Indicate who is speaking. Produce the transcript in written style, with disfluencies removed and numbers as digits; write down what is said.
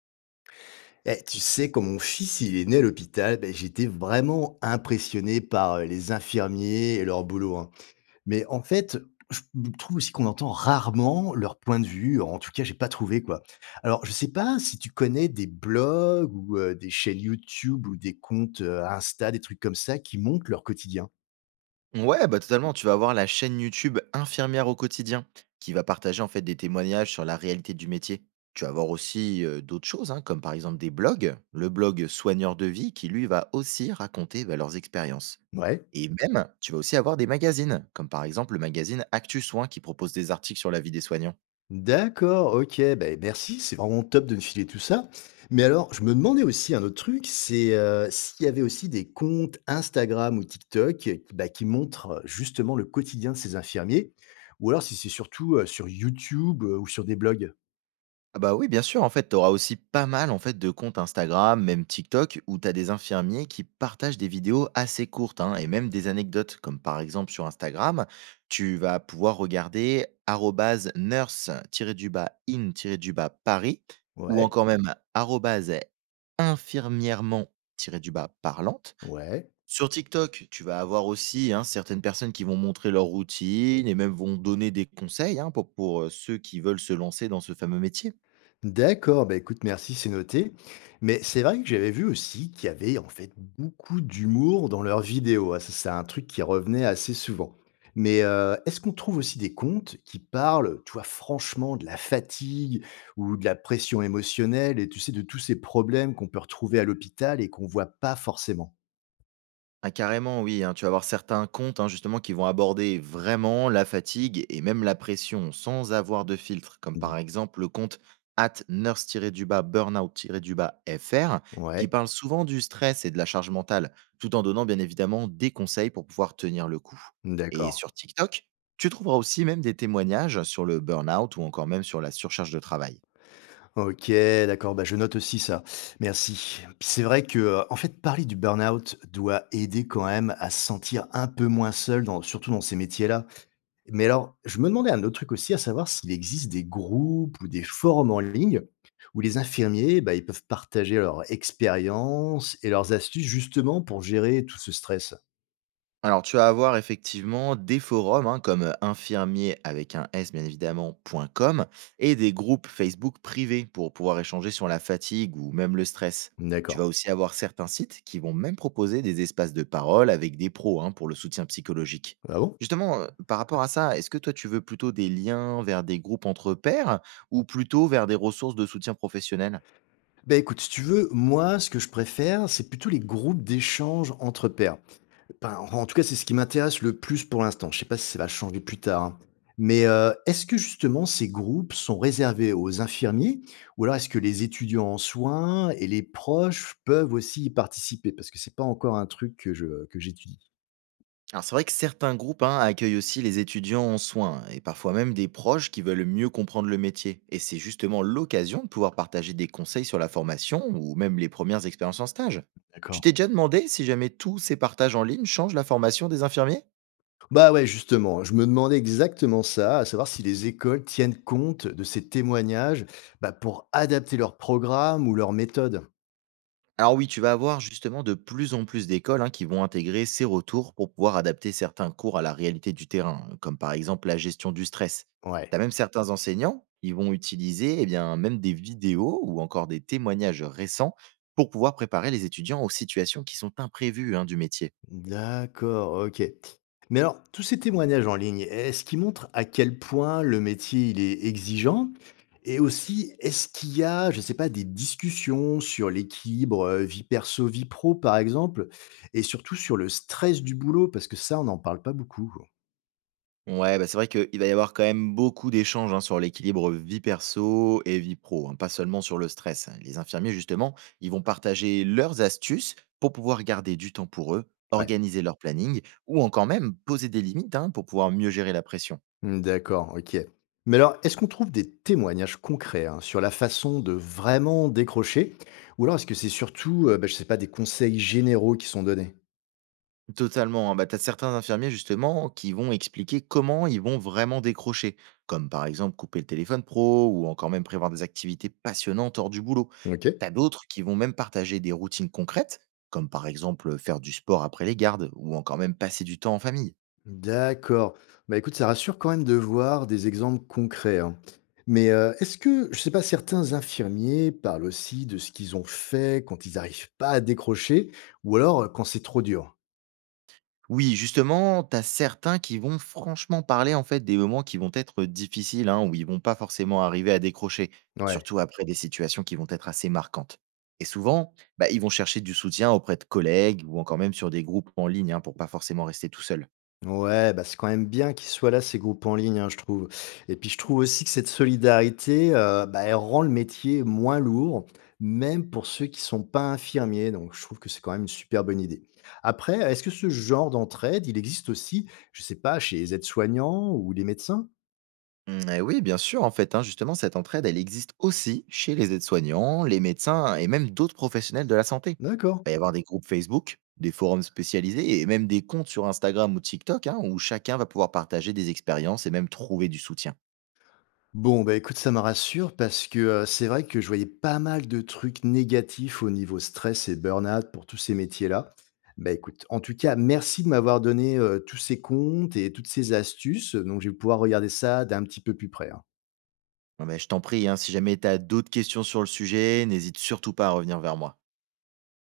Speaker 1: Eh, tu sais, quand mon fils il est né à l'hôpital, ben, j'étais vraiment impressionné par les infirmiers et leur boulot, hein. Mais en fait, je trouve aussi qu'on entend rarement leur point de vue. En tout cas, j'ai pas trouvé quoi. Alors, je sais pas si tu connais des blogs ou des chaînes YouTube ou des comptes Insta, des trucs comme ça qui montrent leur quotidien.
Speaker 2: Ouais, bah totalement. Tu vas avoir la chaîne YouTube Infirmière au quotidien qui va partager en fait des témoignages sur la réalité du métier. Tu vas avoir aussi d'autres choses, hein, comme par exemple des blogs, le blog Soigneur de vie qui lui va aussi raconter bah, leurs expériences.
Speaker 1: Ouais.
Speaker 2: Et même, tu vas aussi avoir des magazines, comme par exemple le magazine Actu Soin qui propose des articles sur la vie des soignants.
Speaker 1: D'accord, OK, ben merci, c'est vraiment top de me filer tout ça. Mais alors, je me demandais aussi un autre truc, c'est, s'il y avait aussi des comptes Instagram ou TikTok, bah, qui montrent justement le quotidien de ces infirmiers? Ou alors si c'est surtout, sur YouTube, ou sur des blogs?
Speaker 2: Ah bah oui, bien sûr, en fait, tu auras aussi pas mal en fait, de comptes Instagram, même TikTok, où tu as des infirmiers qui partagent des vidéos assez courtes hein, et même des anecdotes, comme par exemple sur Instagram, tu vas pouvoir regarder @nurse-in-paris ou
Speaker 1: Ouais,
Speaker 2: encore même @infirmièrement-parlante.
Speaker 1: ouais.
Speaker 2: Sur TikTok, tu vas avoir aussi hein, certaines personnes qui vont montrer leur routine et même vont donner des conseils hein, pour ceux qui veulent se lancer dans ce fameux métier.
Speaker 1: D'accord, bah écoute, merci, c'est noté. Mais c'est vrai que j'avais vu aussi qu'il y avait en fait beaucoup d'humour dans leurs vidéos. Ah, ça, c'est un truc qui revenait assez souvent. Mais est-ce qu'on trouve aussi des comptes qui parlent, tu vois, franchement, de la fatigue ou de la pression émotionnelle et tu sais, de tous ces problèmes qu'on peut retrouver à l'hôpital et qu'on voit pas forcément?
Speaker 2: Ah carrément oui, hein, tu vas avoir certains comptes, hein, justement, qui vont aborder vraiment la fatigue et même la pression sans avoir de filtre, comme
Speaker 1: Mm.
Speaker 2: par exemple le compte at nurse-du-bas burnout-du-bas fr,
Speaker 1: Ouais,
Speaker 2: qui parle souvent du stress et de la charge mentale, tout en donnant bien évidemment des conseils pour pouvoir tenir le coup. Et
Speaker 1: d'accord.
Speaker 2: sur TikTok, tu trouveras aussi même des témoignages sur le burnout ou encore même sur la surcharge de travail.
Speaker 1: OK, d'accord, bah, je note aussi ça. Merci. Puis c'est vrai que, en fait, parler du burn-out doit aider quand même à se sentir un peu moins seul dans surtout dans ces métiers-là. Mais alors, je me demandais un autre truc aussi, à savoir s'il existe des groupes ou des forums en ligne où les infirmiers, bah, ils peuvent partager leur expérience et leurs astuces justement pour gérer tout ce stress?
Speaker 2: Alors, tu vas avoir effectivement des forums hein, comme infirmier avec un S, bien évidemment, point .com et des groupes Facebook privés pour pouvoir échanger sur la fatigue ou même le stress. Tu
Speaker 1: D'accord.
Speaker 2: vas aussi avoir certains sites qui vont même proposer des espaces de parole avec des pros hein, pour le soutien psychologique.
Speaker 1: Ah bon?
Speaker 2: Justement, par rapport à ça, est-ce que toi tu veux plutôt des liens vers des groupes entre pairs ou plutôt vers des ressources de soutien professionnel?
Speaker 1: Bah, écoute, si tu veux, moi, ce que je préfère, c'est plutôt les groupes d'échange entre pairs. Enfin, en en tout cas, c'est ce qui m'intéresse le plus pour l'instant. Je sais pas si ça va changer plus tard, hein. Mais, est-ce que justement ces groupes sont réservés aux infirmiers ou alors est-ce que les étudiants en soins et les proches peuvent aussi y participer? Parce que c'est pas encore un truc que j'étudie.
Speaker 2: Alors c'est vrai que certains groupes hein, accueillent aussi les étudiants en soins et parfois même des proches qui veulent mieux comprendre le métier. Et c'est justement l'occasion de pouvoir partager des conseils sur la formation ou même les premières expériences en stage. Tu
Speaker 1: D'accord.
Speaker 2: t'es déjà demandé si jamais tous ces partages en ligne changent la formation des infirmiers.
Speaker 1: Bah, ouais, justement, je me demandais exactement ça, à savoir si les écoles tiennent compte de ces témoignages, bah, pour adapter leur programme ou leur méthode.
Speaker 2: Alors oui, tu vas avoir justement de plus en plus d'écoles hein, qui vont intégrer ces retours pour pouvoir adapter certains cours à la réalité du terrain, hein, comme par exemple la gestion du stress.
Speaker 1: Ouais.
Speaker 2: Tu as même certains enseignants qui vont utiliser eh bien, même des vidéos ou encore des témoignages récents pour pouvoir préparer les étudiants aux situations qui sont imprévues hein, du métier.
Speaker 1: D'accord, OK. Mais alors, tous ces témoignages en ligne, est-ce qu'ils montrent à quel point le métier, il est exigeant? Et aussi, est-ce qu'il y a, je ne sais pas, des discussions sur l'équilibre, vie perso, vie pro, par exemple? Et surtout sur le stress du boulot? Parce que ça, on n'en parle pas beaucoup.
Speaker 2: Ouais, bah, c'est vrai qu'il va y avoir quand même beaucoup d'échanges hein, sur l'équilibre vie perso et vie pro, hein, pas seulement sur le stress. Hein. Les infirmiers, justement, ils vont partager leurs astuces pour pouvoir garder du temps pour eux,
Speaker 1: Ouais.
Speaker 2: organiser leur planning ou encore même poser des limites hein, pour pouvoir mieux gérer la pression.
Speaker 1: Mmh, d'accord, OK. Mais alors, est-ce qu'on trouve des témoignages concrets, hein, sur la façon de vraiment décrocher? Ou alors est-ce que c'est surtout, bah, je ne sais pas, des conseils généraux qui sont donnés?
Speaker 2: Totalement, hein. Bah, tu as certains infirmiers justement qui vont expliquer comment ils vont vraiment décrocher, comme par exemple couper le téléphone pro ou encore même prévoir des activités passionnantes hors du boulot.
Speaker 1: OK.
Speaker 2: Tu as d'autres qui vont même partager des routines concrètes, comme par exemple faire du sport après les gardes ou encore même passer du temps en famille.
Speaker 1: D'accord. Bah, écoute, ça rassure quand même de voir des exemples concrets, hein. Mais, est-ce que, je sais pas, certains infirmiers parlent aussi de ce qu'ils ont fait quand ils n'arrivent pas à décrocher ou alors, quand c'est trop dur?
Speaker 2: Oui, justement, t'as certains qui vont franchement parler en fait des moments qui vont être difficiles, hein, où ils vont pas forcément arriver à décrocher,
Speaker 1: Ouais.
Speaker 2: surtout après des situations qui vont être assez marquantes. Et souvent, bah, ils vont chercher du soutien auprès de collègues ou encore même sur des groupes en ligne hein, pour pas forcément rester tout seul.
Speaker 1: Ouais, bah, c'est quand même bien qu'ils soient là, ces groupes en ligne, hein, je trouve. Et puis je trouve aussi que cette solidarité, bah, elle rend le métier moins lourd, même pour ceux qui sont pas infirmiers. Donc je trouve que c'est quand même une super bonne idée. Après, est-ce que ce genre d'entraide, il existe aussi, je sais pas, chez les aides-soignants ou les médecins?
Speaker 2: Mm, eh oui, bien sûr, en fait, hein, justement, cette entraide, elle existe aussi chez les aides-soignants, les médecins et même d'autres professionnels de la santé.
Speaker 1: D'accord.
Speaker 2: Il va y avoir des groupes Facebook, des forums spécialisés et même des comptes sur Instagram ou TikTok hein, où chacun va pouvoir partager des expériences et même trouver du soutien.
Speaker 1: Bon, bah, écoute, ça me rassure parce que, c'est vrai que je voyais pas mal de trucs négatifs au niveau stress et burn-out pour tous ces métiers-là. Bah, écoute, en tout cas, merci de m'avoir donné, tous ces comptes et toutes ces astuces, donc je vais pouvoir regarder ça d'un petit peu plus près, hein.
Speaker 2: Ah ben, je t'en prie, hein, si jamais tu as d'autres questions sur le sujet, n'hésite surtout pas à revenir vers moi.